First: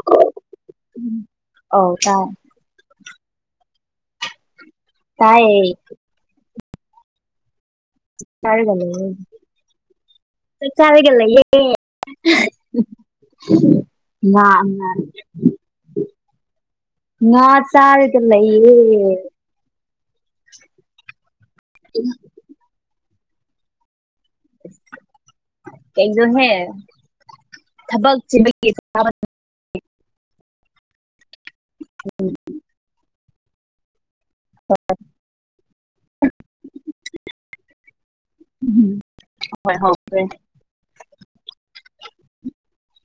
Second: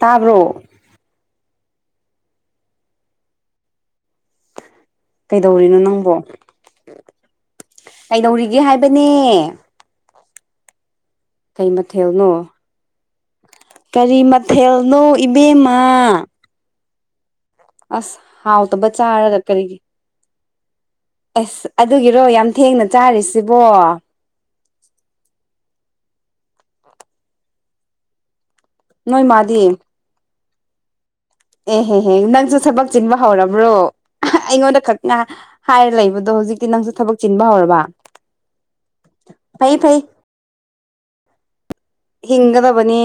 [inaudible] ꯇꯥꯕ꯭ꯔꯣ ꯎꯨꯝ ꯑꯧ ꯇꯥꯏ ꯇꯥꯏꯌꯦ ꯀꯩꯗꯧꯔꯤꯅꯣ ꯅꯪꯕꯣ ꯀꯩꯗꯧꯔꯤꯒꯦ ꯇꯥꯔꯒ ꯂꯩꯌꯦ ꯍꯥꯏꯕꯅꯦ ꯆꯥꯛ ꯆꯥꯔꯒ ꯂꯩꯌꯦ ꯀꯩ ꯃꯊꯦꯜꯅꯣ ꯀꯔꯤ ꯉꯥ ꯉꯥ ꯃꯊꯦꯜꯅꯣ ꯏꯕꯦꯝꯃ ꯉꯥ ꯑꯁ ꯆꯥꯔꯒ ꯍꯥꯎꯇꯕ ꯂꯩꯌꯦ ꯆꯥꯒ ꯀꯔꯤꯒꯤ ꯑꯁ ꯑꯗꯨꯒꯤꯔꯣ ꯌꯥꯝ ꯊꯦꯡꯅ ꯆꯥꯔꯤꯁꯤꯕꯣ ꯀꯅꯣꯍꯦ ꯊꯕꯛ ꯆꯤꯟꯕꯒꯤ ꯆꯥꯕ ꯅꯣꯏ ꯃꯥꯗꯤ ꯑꯦꯍꯦꯍꯦ ꯅꯪꯁꯨ ꯊꯕꯛ ꯆꯤꯟꯕ ꯍꯧꯔꯕ꯭ꯔꯣ ꯑꯍꯥ ꯑꯩꯉꯣꯟꯗ ꯈꯛꯅ ꯍꯥꯏꯔ ꯂꯩꯕꯗꯣ ꯍꯧꯖꯤꯛꯇꯤ ꯅꯪꯁꯨ ꯊꯕꯛ ꯆꯤꯟꯕ ꯍꯧꯔꯕ ꯐꯩ ꯍꯣꯏ ꯐꯩ ꯍꯧꯈ꯭ꯔꯦ ꯍꯤꯡꯒꯗꯕꯅꯤ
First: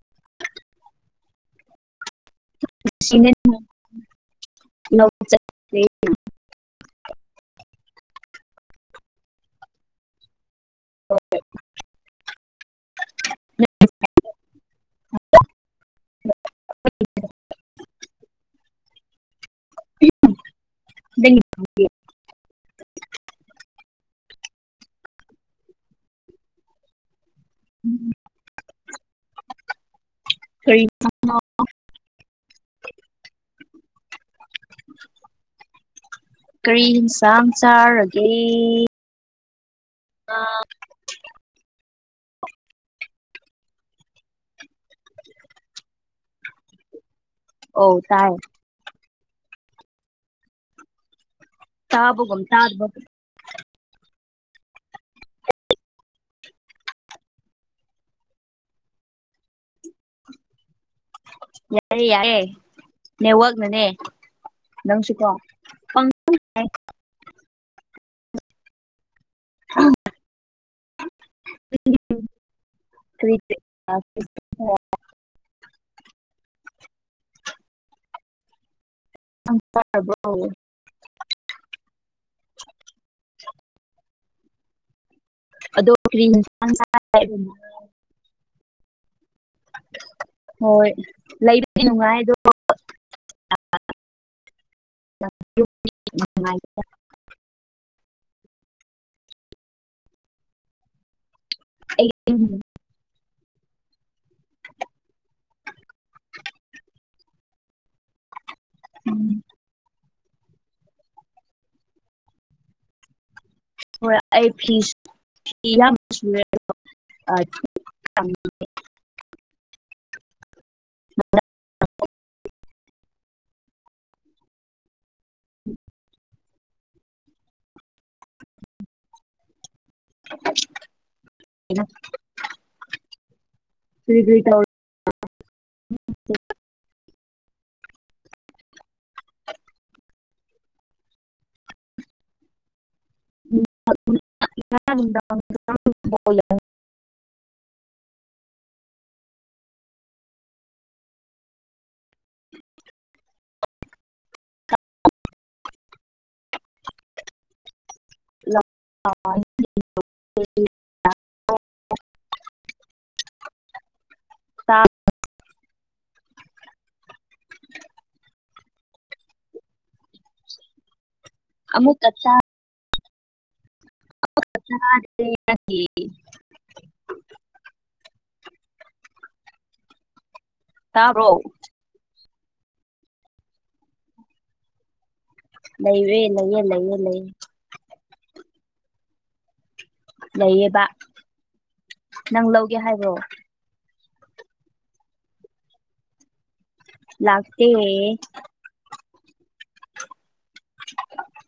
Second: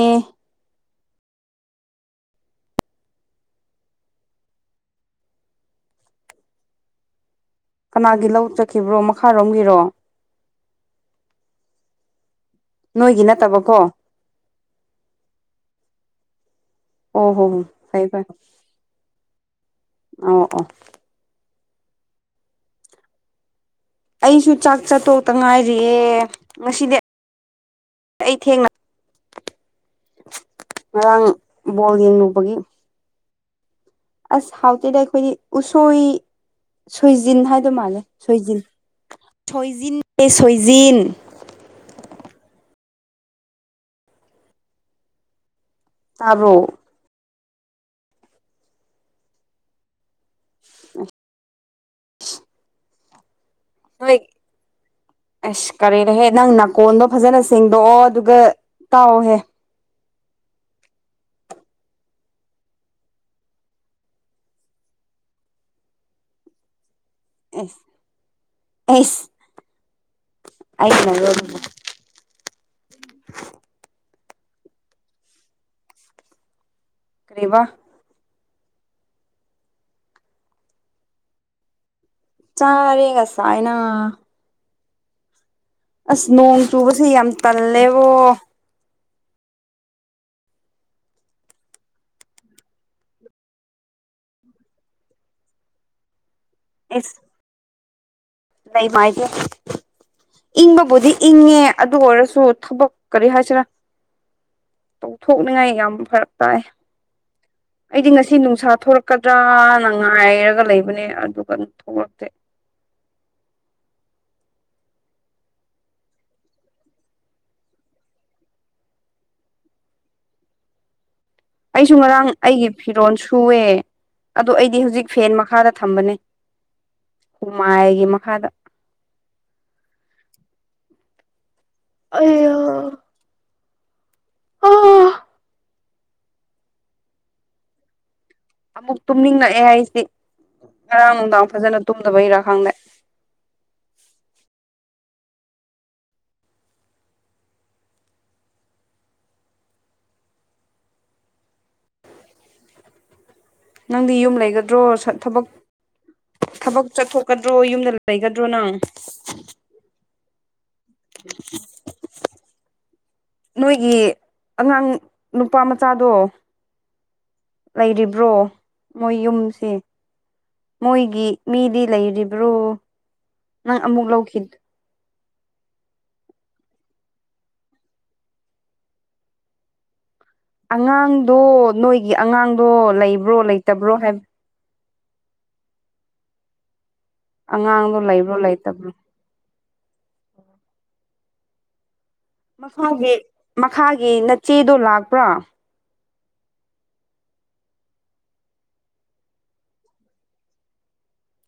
[unintelligible] ꯀꯅꯥꯒꯤ ꯂꯧ ꯆꯠꯈꯤꯕ꯭ꯔꯣ ꯃꯈꯥꯔꯣꯝꯒꯤꯔꯣ [unintelligible] ꯅꯣꯏꯒꯤ ꯅꯠꯇꯕꯀꯣ ꯑꯣ ꯍꯣ ꯍꯣ ꯐꯩ ꯐꯩ ꯑꯣ ꯑꯣ [unintelligible] ꯑꯩꯁꯨ ꯆꯥꯛ ꯆꯥꯇꯣꯛꯇ ꯉꯥꯏꯔꯤꯌꯦ ꯉꯁꯤꯗꯤ [inaudible] ꯑꯩ ꯊꯦꯡꯅ ꯀꯔꯤ [inaudible] ꯉꯔꯥꯡ ꯏꯟꯁꯥꯡꯅꯣ ꯕꯣꯜ ꯌꯦꯡꯉꯨꯕꯒꯤ ꯑꯁ ꯍꯥꯎꯇꯦꯗ ꯑꯩꯈꯣꯏꯗꯤ ꯎꯁꯣꯏ ꯀꯔꯤ ꯁꯣꯏꯖꯤꯟ ꯏꯟꯁꯥꯡ ꯍꯥꯏꯗꯣ ꯃꯥꯜꯂꯦ ꯆꯥꯔꯒꯦ ꯁꯣꯏꯖꯤꯟ ꯁꯣꯏꯖꯤꯟꯅꯦ ꯁꯣꯏꯖꯤꯟ ꯇꯥꯕ꯭ꯔꯣ ꯑꯧ ꯇꯥꯏ [unintelligible] ꯇꯥꯕꯕꯨꯝ ꯇꯥꯕꯗꯕꯒꯨꯝ ꯅꯣꯏ ꯑꯁ ꯀꯔꯤꯅꯣꯍꯦ ꯅꯪ ꯅꯥꯀꯣꯟꯗꯣ ꯐꯖꯅ ꯁꯦꯡꯗꯣꯛꯑꯣ ꯑꯗꯨꯒ ꯇꯥꯎꯑꯣꯍꯦ ꯌꯥꯏꯔꯦ ꯌꯥꯏꯌꯦ ꯅꯦꯠꯋꯥꯛꯅꯅꯦ ꯅꯪꯁꯨꯀꯣ ꯄꯪ ꯀꯔꯤ ꯑꯥ ꯑꯁ ꯑꯩꯁ ꯑꯩꯅꯔꯣ [unintelligible] [unintelligible] ꯀꯔꯤ [unintelligible] ꯀꯔꯤꯕ [unintelligible] ꯆꯥꯔꯦ ꯉꯁꯥꯏꯅ ꯑꯗꯣ ꯀꯔꯤ ꯑꯁ ꯅꯣꯡ ꯏꯟꯁꯥꯡ ꯆꯥꯏ ꯆꯨꯕꯁꯦ ꯌꯥꯝ ꯇꯜꯂꯦꯕꯣ ꯍꯣꯏ ꯂꯩꯕꯗꯤ ꯅꯨꯡꯉꯥꯏ ꯑꯗꯣ [unintelligible] [unintelligible] ꯏꯁ ꯂꯩ ꯃꯥꯥꯏꯒꯦ ꯏꯪꯕꯕꯨꯗꯤ ꯏꯪꯉꯦ ꯑꯗꯨ ꯑꯩ ꯑꯣꯏꯔꯁꯨ ꯊꯕꯛ ꯀꯔꯤ ꯍꯥꯏꯁꯤꯔꯥ ꯇꯧꯊꯣꯛꯅꯤꯡꯉꯥꯏ ꯌꯥꯝ ꯐꯔꯛ ꯇꯥꯏ ꯑꯩꯗꯤ ꯉꯁꯤ ꯅꯨꯡ ꯅꯨꯡꯁꯥ ꯊꯣꯛꯂꯛꯀꯗ꯭ꯔꯅ ꯉꯥꯏꯔꯒ ꯂꯩꯕꯅꯦ ꯑꯗꯨꯒ ꯑꯗꯨꯝ ꯊꯣꯛꯂꯛꯇꯦ ꯍꯣꯏ ꯑꯩ ꯐꯤ ꯁꯨ ꯐꯤ ꯌꯥꯝ ꯁꯨꯔꯦ ꯑꯩꯁꯨ ꯉꯔꯥꯡ ꯑꯩꯒꯤ ꯐꯤꯔꯣꯜ ꯁꯨꯑꯦ ꯑꯗꯣ ꯑꯩꯗꯤ ꯍꯧꯖꯤꯛ ꯐꯦꯟ ꯃꯈꯥꯗ ꯊꯝꯕꯅꯦ ꯍꯨꯃꯥꯏꯒꯤ ꯃꯈꯥꯗ [inaudible] ꯑꯩꯌꯥ ꯀ꯭ꯔꯤ ꯀ꯭ꯔꯤ ꯇꯧꯔꯤ ꯑꯃꯨꯛ ꯇꯨꯝꯅꯤꯡꯂꯛꯑꯦ ꯑꯩꯗꯤ ꯉꯔꯥꯡ ꯅꯨꯡꯗꯥꯡ ꯐꯖꯅ ꯇꯨꯝꯗꯕꯩꯔꯥ ꯈꯪꯗꯦ ꯎ [unintelligible] ꯅꯪꯗꯤ ꯌꯨꯝ ꯂꯩꯒꯗ꯭ꯔꯣ ꯁꯠ ꯊꯕꯛ ꯊꯕꯛ ꯆꯠꯊꯣꯛꯀꯗ꯭ꯔꯣ ꯌꯨꯝꯗ ꯂꯩꯒꯗ꯭ꯔꯣ ꯅꯪ [inaudible] ꯅꯣꯏꯒꯤ ꯑꯉꯥꯡ ꯅꯨꯄꯥ ꯃꯆꯥꯗꯣ ꯂꯩꯔꯤꯕ꯭ꯔꯣ ꯃꯣꯏ ꯌꯨꯝꯁꯦ ꯃꯣꯏꯒꯤ ꯃꯤꯗꯤ ꯑꯃꯨꯛꯀ ꯂꯩꯔꯤꯕ꯭ꯔꯣ ꯅꯪ ꯑꯃꯨꯛ ꯂꯧꯈꯤ [inaudible] ꯇꯥꯕ꯭ꯔꯣ ꯑꯉꯥꯡꯗꯣ ꯅꯣꯏꯒꯤ ꯑꯉꯥꯡꯗꯣ ꯂꯩꯕ꯭ꯔꯣ ꯂꯩꯇꯕ꯭ꯔꯣ ꯍꯥꯏꯕ ꯂꯩꯔꯦ ꯂꯩꯌꯦ ꯂꯩꯌꯦ ꯂꯩꯌꯦ ꯑꯉꯥꯡꯗꯣ ꯂꯩꯕ꯭ꯔꯣ ꯂꯩꯇꯕ꯭ꯔꯣ ꯂꯩꯌꯦꯕ ꯅꯪ ꯂꯧꯒꯦ ꯍꯥꯏꯕ꯭ꯔꯣ ꯃꯈꯥꯒꯤ ꯃꯈꯥꯒꯤ ꯅꯆꯦꯗꯣ ꯂꯥꯛꯄ꯭ꯔꯥ ꯂꯥꯛꯇꯦ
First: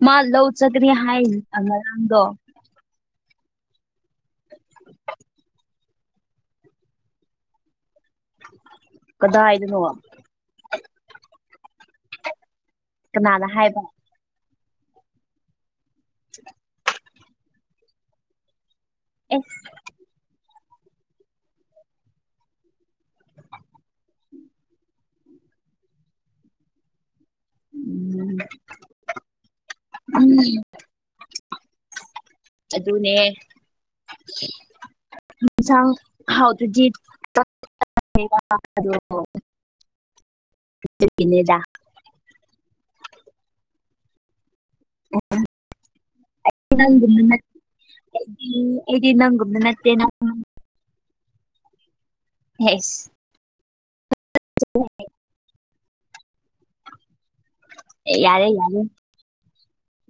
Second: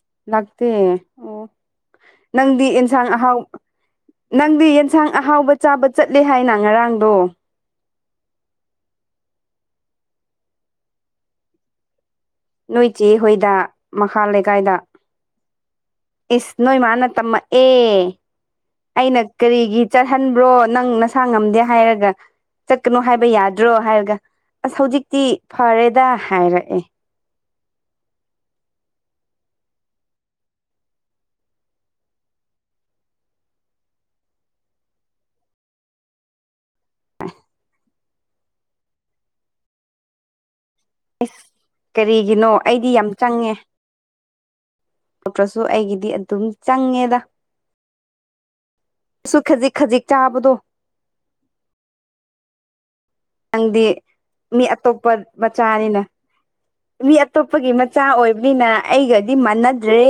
ꯃꯥ ꯂꯧ ꯂꯥꯛꯇꯦ ꯆꯠꯀꯅꯤ ꯍꯥꯏ ꯑꯣ ꯉꯔꯥꯡꯗꯣ ꯅꯪꯗꯤ ꯏꯟ ꯌꯦꯟꯁꯥꯡ ꯑꯍꯥꯎꯕ ꯅꯪꯗꯤ ꯌꯦꯟꯁꯥꯡ ꯑꯍꯥꯎꯕ ꯆꯥꯕ ꯆꯠꯂꯦ ꯍꯥꯏꯅ ꯉꯔꯥꯡꯗꯣ ꯀꯗꯥꯏꯗꯅꯣ ꯅꯣꯏ ꯆꯦ ꯀꯅꯥꯅ ꯍꯣꯏꯗ ꯍꯥꯏꯕ ꯃꯈꯥ ꯂꯩꯀꯥꯏꯗ ꯏꯁ ꯅꯣꯏ ꯃꯥꯅ ꯇꯝꯃꯛ ꯑꯦ ꯑꯩꯅ ꯑꯦꯁ ꯀꯔꯤꯒꯤ ꯆꯠꯍꯟꯕ꯭ꯔꯣ ꯅꯪ ꯅꯁꯥ ꯉꯝꯗꯦ ꯍꯥꯏꯔꯒ ꯆꯠꯀꯅꯣ ꯍꯥꯏꯕ ꯌꯥꯗ꯭ꯔꯣ ꯍꯥꯏꯔꯒ ꯑꯁ ꯍꯧꯖꯤꯛꯇꯤ ꯐꯔꯦꯗ ꯍꯥꯏꯔꯛꯑꯦ ꯎꯝ ꯎꯝ [inaudible] ꯑꯗꯨꯅꯦ ꯌꯦꯟꯁꯥꯡ ꯍꯥꯎꯇ꯭ꯔꯗꯤ ꯑꯦꯁ [unintelligible] ꯗꯥ [inaudible] [unintelligible] ꯀꯔꯤꯒꯤꯅꯣ ꯑꯩꯗꯤ ꯌꯥꯝ ꯆꯪꯉꯦ ꯅꯠꯇ꯭ꯔꯁꯨ ꯑꯩꯒꯤꯗꯤ ꯑꯗꯨꯝ ꯆꯪꯉꯦꯗ ꯅꯪꯒꯨꯝꯕ ꯑꯩꯗꯤ ꯑꯩꯗꯤ ꯁꯨ ꯅꯪꯒꯨꯝ ꯈꯖꯤꯛ ꯈꯖꯤꯛ ꯅꯠꯇꯦꯅ ꯅꯪ ꯆꯥꯕꯗꯣ ꯌꯦꯁ ꯅꯪꯗꯤ ꯃꯤ ꯑꯇꯣꯞꯄ ꯃꯆꯥꯅꯤꯅ ꯃꯤ ꯑꯇꯣꯞꯄꯒꯤ ꯃꯆꯥ ꯌꯥꯔꯦ ꯑꯣꯏꯕꯅꯤꯅ ꯌꯥꯔꯦ ꯑꯩꯒꯗꯤ ꯃꯥꯟꯅꯗ꯭ꯔꯦ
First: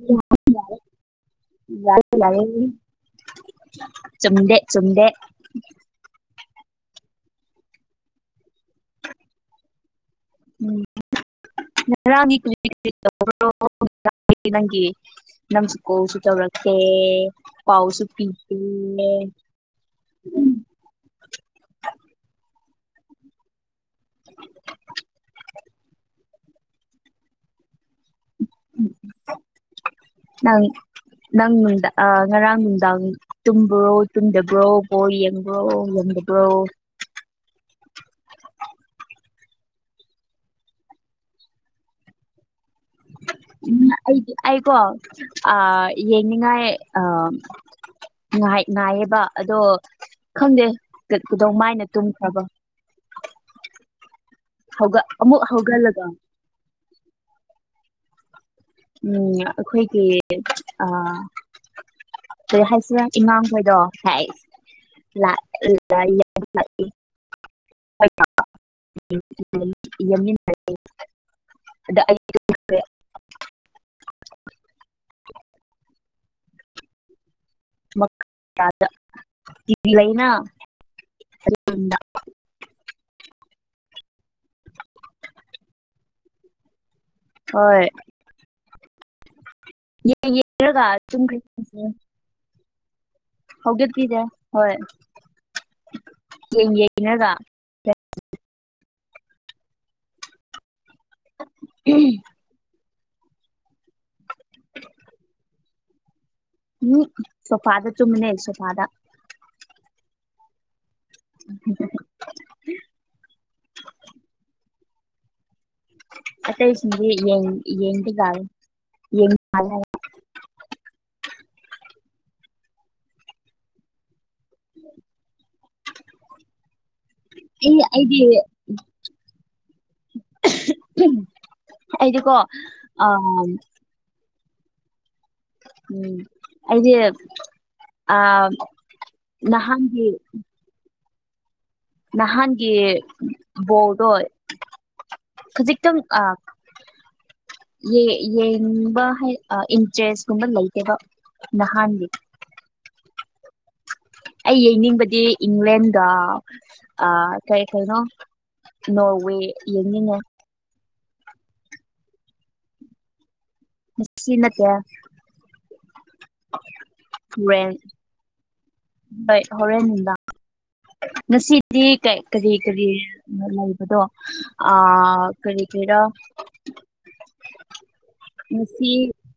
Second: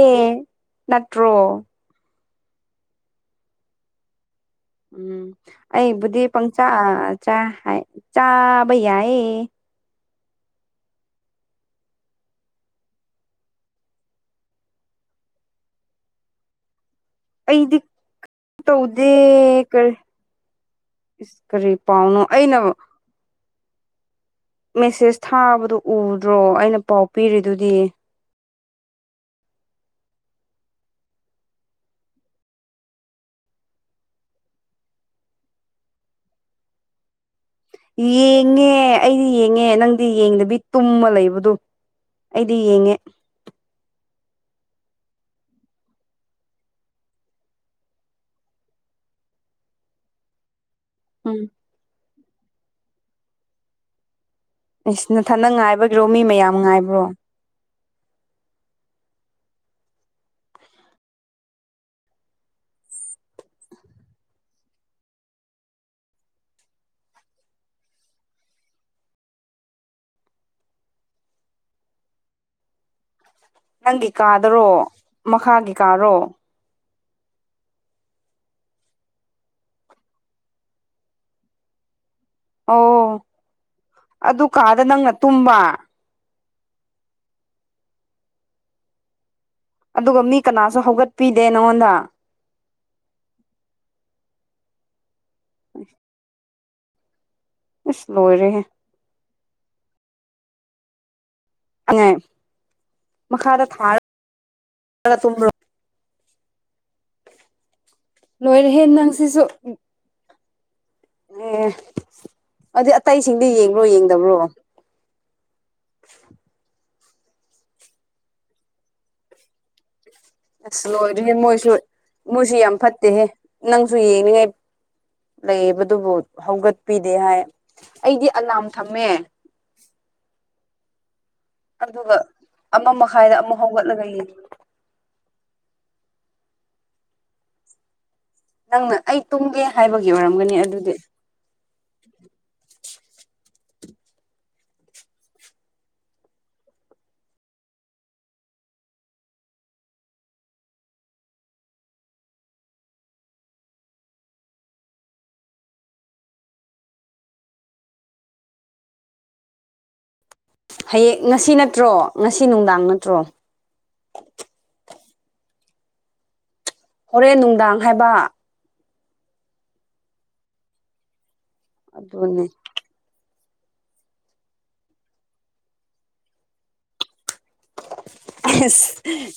ꯅꯠꯇ꯭ꯔꯣ [unintelligible] ꯆꯨꯝꯗꯦ ꯆꯨꯝꯗꯦ ꯎꯝ ꯑꯩꯕꯨꯗꯤ ꯄꯪꯆꯥ ꯆꯥ ꯍꯥꯏ ꯆꯥꯕ ꯌꯥꯏꯌꯦ ꯎꯝ [unintelligible] ꯅꯪꯒꯤ ꯅꯪꯁꯨ ꯀꯣꯜꯁꯨ ꯇꯧꯔꯛꯇꯦ ꯑꯩꯗꯤ ꯄꯥꯎꯁꯨ ꯄꯤꯕꯤꯌꯦ ꯇꯧꯗꯦ ꯀꯔꯤ ꯏꯁ ꯀꯔꯤ ꯄꯥꯎꯅꯣ ꯑꯩꯅ [inaudible] ꯃꯦꯁꯦꯁ ꯊꯥꯕꯗꯣ ꯎꯗ꯭ꯔꯣ ꯑꯩꯅ ꯄꯥꯎ ꯄꯤꯔꯤꯗꯨꯗꯤ ꯅꯪ ꯅꯪꯉꯣꯟꯗ ꯑꯥ ꯉꯔꯥꯡ ꯅꯨꯡꯗꯥꯡ ꯇꯨꯝꯕ꯭ꯔꯣ ꯇꯨꯝꯗꯕ꯭ꯔꯣ ꯕꯣꯜ ꯌꯦꯡꯕ꯭ꯔꯣ ꯌꯦꯡꯗꯕ꯭ꯔꯣ ꯌꯦꯡꯉꯦ ꯑꯩꯗꯤ ꯌꯦꯡꯉꯦ ꯅꯪꯗꯤ ꯌꯦꯡꯗꯕꯤ ꯇꯨꯝꯃ ꯂꯩꯕꯗꯣ ꯑꯩꯗꯤ ꯌꯦꯡꯉꯦ ꯎꯝ ꯑꯩꯗꯤ ꯑꯩ ꯀꯣ ꯑꯥ ꯌꯦꯡꯅꯤꯡꯉꯥꯏ ꯑꯥ ꯥꯉꯥꯏ ꯉꯥꯏꯌꯦꯕ ꯑꯗꯣ ꯈꯪꯗꯦ ꯎꯝ ꯀꯗꯧꯃꯥꯏꯅ ꯇꯨꯝꯈ꯭ꯔꯕ ꯍꯧꯒꯠ ꯏꯁ ꯑꯃꯨꯛ ꯅꯊꯟꯅꯗ ꯉꯥꯏꯕꯒꯤꯔꯣ ꯍꯧꯒꯠꯂꯒ ꯃꯤ ꯃꯌꯥꯝ ꯉꯥꯏꯕ꯭ꯔꯣ ꯎꯝ ꯑꯩꯈꯣꯏꯒꯤ ꯑꯥ ꯀꯩ ꯍꯥꯏꯁꯤꯔ ꯏꯃꯥ ꯈꯣꯏꯗꯣ ꯍꯥꯏꯁ ꯂꯥꯛ [unintelligible] [unintelligible] ꯅꯪꯒꯤ ꯀꯥꯗꯔꯣ ꯃꯈꯥꯒꯤ ꯀꯥꯔꯣ ꯃꯥꯒꯤ ꯀꯥꯗ [unintelligible] ꯇꯤꯚꯤ ꯂꯩꯅ [unintelligible] ꯑꯣ ꯑꯗꯨ ꯀꯥꯗ ꯅꯪꯅ ꯇꯨꯝꯕ ꯍꯣꯏ ꯑꯗꯨꯒ ꯌꯦꯡ ꯃꯤ ꯀꯅꯥꯁꯨ ꯌꯦꯡꯔꯒ ꯇꯨꯝꯈ꯭ꯔꯦ ꯍꯧꯒꯠꯄꯤꯗꯦ ꯅꯪꯉꯣꯟꯗ ꯍꯧꯗꯣꯛꯄꯤꯗꯦ ꯍꯣꯏ [inaudible] ꯌꯦꯡ ꯌꯦꯡꯑꯒ ꯏꯁ ꯂꯣꯏꯔꯦꯍꯦ [unintelligible] ꯃꯈꯥꯗ ꯊꯥꯔ ꯇꯨꯝꯕꯔꯣ ꯎꯝ ꯁꯣꯐꯥꯗ ꯇꯨꯝꯕꯅꯦ ꯂꯣꯏꯔꯦꯍꯦ ꯁꯣꯐꯥꯗ ꯅꯪꯁꯤꯁꯨ ꯑꯦ ꯑꯗꯨ ꯑꯇꯩꯁꯤꯡꯗꯤ ꯌꯦꯡꯕ꯭ꯔꯣ ꯌꯦꯡꯗꯕ꯭ꯔꯣ ꯑꯇꯩꯁꯤꯡꯗꯤ ꯌꯦꯡ ꯌꯦꯡꯗꯤ ꯖꯥꯠꯂꯦ [unintelligible] [unintelligible] ꯑꯁ ꯂꯣꯏꯔꯣꯏꯍꯦ ꯃꯣꯏꯁꯨ ꯃꯣꯏꯁꯨ ꯌꯥꯝ ꯐꯠꯇꯦꯍꯦ ꯅꯪꯁꯨ ꯌꯦꯡꯅꯤꯡꯉꯥꯏ ꯂꯩꯕꯗꯨꯕꯨ ꯍꯧꯒꯠꯄꯤꯗꯦ ꯍꯥꯏ ꯑꯩꯗꯤ ꯑꯂꯥꯝ ꯊꯝꯃꯦ ꯑꯗꯨꯒ ꯑꯩꯗꯤꯀꯣ ꯑꯃ ꯃꯈꯥꯏꯗ ꯑꯥ ꯑꯃꯨꯛ ꯍꯧꯒꯠꯂꯒ ꯌꯦꯡ ꯎꯝ ꯑꯩꯗꯤ ꯑꯥ ꯅꯪꯅ ꯑꯩ ꯇꯨꯝꯒꯦ ꯍꯥꯏꯕꯒꯤ ꯑꯣꯏꯔꯝꯒꯅꯤ ꯑꯗꯨꯗꯤ ꯅꯍꯥꯟꯒꯤ ꯕꯣꯜꯗꯣ ꯈꯖꯤꯛꯇꯪ ꯑꯥ ꯌꯦ ꯌꯦꯡꯕ ꯍꯥꯏ ꯑꯥ ꯏꯟꯇ꯭ꯔꯦꯁ ꯀꯨꯝꯕ ꯂꯩꯇꯦꯕ ꯅꯍꯥꯟꯒꯤ ꯑꯩ ꯌꯦꯡꯅꯤꯡꯕꯗꯤ ꯏꯪꯂꯦꯟꯒ ꯑꯥ ꯀꯩ ꯀꯩꯅꯣ ꯅꯣꯔꯋꯦ ꯌꯦꯡꯅꯤꯉꯦ ꯍꯌꯦꯛ ꯉꯁꯤ ꯅꯠꯇ꯭ꯔꯣ ꯉꯁꯤ ꯅꯨꯡꯗꯥꯡ ꯅꯠꯇ꯭ꯔꯣ ꯉꯠꯆꯤ ꯅꯠꯇꯦ ꯑꯧꯔꯦꯟ ꯍꯣꯔꯦꯟ ꯅꯨꯡꯗꯥꯡ ꯍꯥꯏꯕ ꯍꯣꯏ ꯍꯣꯔꯦꯟ ꯅꯨꯡꯗꯥꯡ ꯉꯁꯤꯗꯤ ꯀꯩ ꯑꯗꯨꯅꯦ ꯀꯔꯤ ꯀꯔꯤ ꯃꯂꯩꯕꯗꯣ ꯑꯥ ꯀꯔꯤ ꯀ꯭ꯔꯤꯔ ꯑꯍꯦꯁ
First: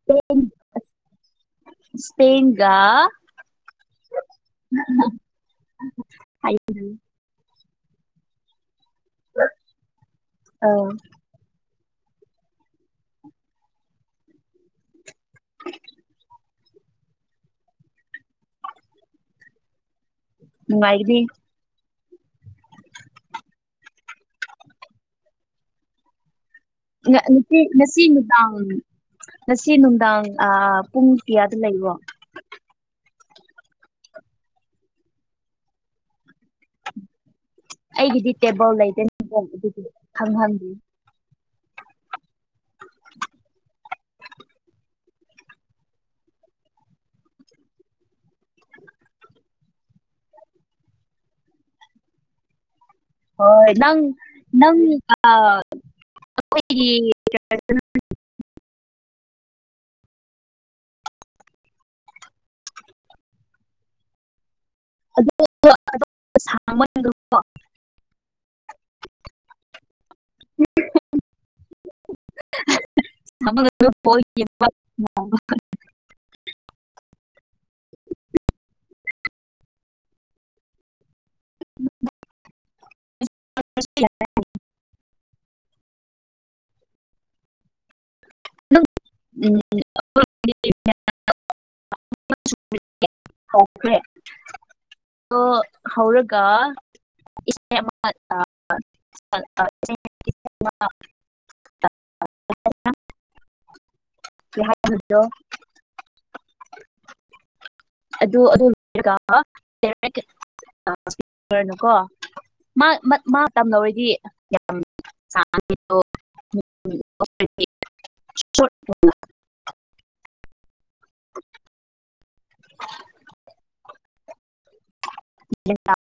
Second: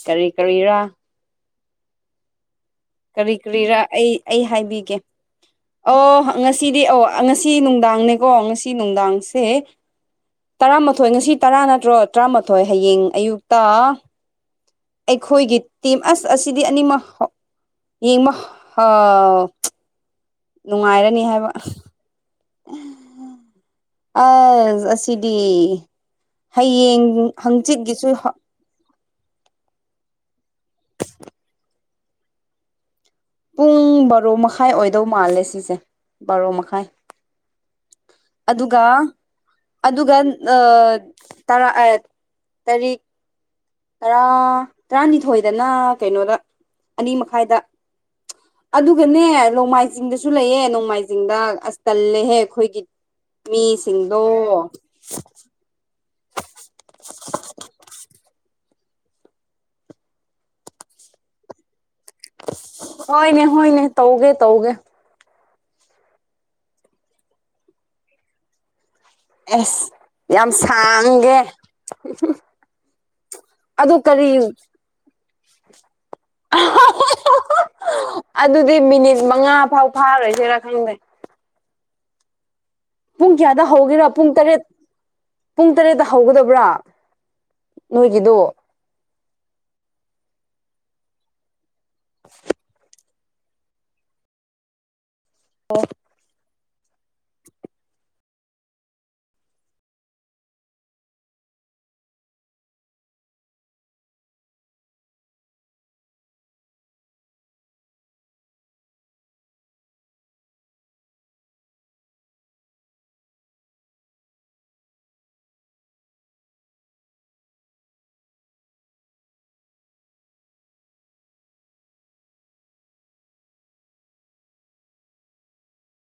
ꯀꯔꯤ ꯀꯔꯤꯔꯥ ꯏꯁꯄꯦꯟꯒ ꯀꯔꯤ ꯀꯔꯤꯔꯥ ꯑꯩ ꯑꯩ ꯍꯥꯏꯕꯤꯒꯦ ꯑꯣ ꯉꯁꯤꯗꯤ ꯑꯣ ꯉꯥꯁꯤ ꯇꯤ ꯅꯨꯡꯗꯥꯡꯅꯦꯀꯣ ꯉꯁꯤ ꯅꯨꯡꯗꯥꯡꯁꯦ ꯇꯔꯥꯃꯥꯊꯣꯏ ꯉꯁꯤ ꯇꯔꯥ ꯅꯠꯇ꯭ꯔꯣ ꯇ꯭ꯔꯥꯃꯥꯊꯣꯏ ꯍꯌꯦꯡ ꯑꯌꯨꯛꯇ ꯑꯩꯈꯣꯏꯒꯤ ꯇꯤꯝ ꯑꯁ ꯑꯁꯤꯗꯤ ꯑꯅꯤꯃꯛ ꯌꯦꯡꯕ ꯍꯥ... ꯅꯨꯡꯉꯥꯏꯒꯅꯤ ꯅꯨꯡꯉꯥꯏꯔꯅꯤ ꯍꯥꯏꯕ ꯑꯥꯖ ꯑꯁꯤꯗꯤ ꯍꯌꯦꯡ ꯉ ꯅꯨꯄꯤ ꯉꯁꯤ ꯍꯪꯆꯤꯠꯀꯤꯁꯨ ꯅꯨꯛꯗꯥꯡ ꯉꯁꯤ ꯅꯨꯡꯗꯥꯡ ꯑꯥ ꯄꯨꯡ ꯀꯌꯥꯗ ꯂꯩꯕ꯭ꯔꯣ ꯄꯨꯡ ꯕꯥꯔꯣ ꯃꯈꯥꯏ ꯑꯣꯏꯗꯧ ꯃꯥꯜꯂꯦ ꯁꯤꯁꯦ ꯕꯥꯔꯣ ꯃꯈꯥꯏ ꯑꯩꯒꯤꯗꯤ ꯇꯦꯕꯜ ꯑꯗꯨꯒ ꯂꯩꯇꯦ ꯑꯗꯨꯒꯤ ꯑꯗꯨꯒ ꯑ ꯈꯪꯍꯟꯗꯦ ꯇꯔꯥ ꯑꯥꯏꯠ ꯇꯔꯤꯛ [inaudible] ꯇꯔꯥ ꯇꯔꯥꯅꯤꯊꯣꯏꯗꯅ ꯀꯩꯅꯣꯗ ꯑꯅꯤ ꯃꯈꯥꯏꯗ ꯑꯗꯨꯒꯅꯦ ꯂꯣꯡꯃꯥꯏꯖꯤꯡꯗꯁꯨ ꯂꯩꯌꯦ ꯅꯣꯡꯃꯥꯏꯖꯤꯡꯗ ꯑꯁ ꯇꯜꯂꯦꯍꯦ ꯈꯣꯏꯒꯤ ꯍꯣꯏ ꯅꯪ ꯅꯪ ꯑꯥ ꯑꯈꯣꯏ ꯌꯦꯡꯉꯤ ꯍꯣꯏꯅꯦ ꯍꯣꯏꯅꯦ ꯇꯧꯒꯦ ꯇꯧꯒꯦ ꯑꯗꯨ ꯑꯗꯣ ꯁꯥꯡꯃꯟ [unintelligible] ꯑꯦꯁ ꯌꯥꯝ ꯁꯥꯡꯒꯦ ꯍꯝ ꯍꯝ [unintelligible] [unintelligible] ꯑꯗꯨꯗꯤ ꯃꯤꯅꯤꯠ ꯃꯉꯥ ꯐꯥꯎ ꯐꯥꯔꯣꯏꯖꯤꯔ ꯈꯪꯗꯦ [inaudible] ꯄꯨꯡ ꯀ꯭ꯌꯥꯗ ꯍꯧꯒꯦꯔꯥ ꯄꯨꯡ ꯇꯔꯦꯠ ꯄꯨꯡ ꯇꯔꯦꯠꯗ ꯍꯧꯒꯗꯕ꯭ꯔꯥ ꯅꯣꯏꯒꯤꯗꯣ ꯅꯪ ꯎꯝ [unintelligible] [unintelligible] ꯇꯣ ꯍꯧꯔꯒ ꯏꯁꯦ ꯑꯃ ꯑ [unintelligible] [unintelligible] ꯁꯤ ꯍꯥꯏꯒꯤ [unintelligible] ꯑꯗꯨ ꯑꯗꯨ ꯂꯣꯏꯔꯒꯕ [unintelligible] ꯀꯣ ꯃꯥ ꯃꯠ ꯃꯥ ꯇꯝꯅ ꯑꯣꯏꯔꯗꯤ ꯌꯥꯝ ꯁꯥꯡꯉꯤꯇꯣ ꯆꯣꯠ [unintelligible] [unintelligible]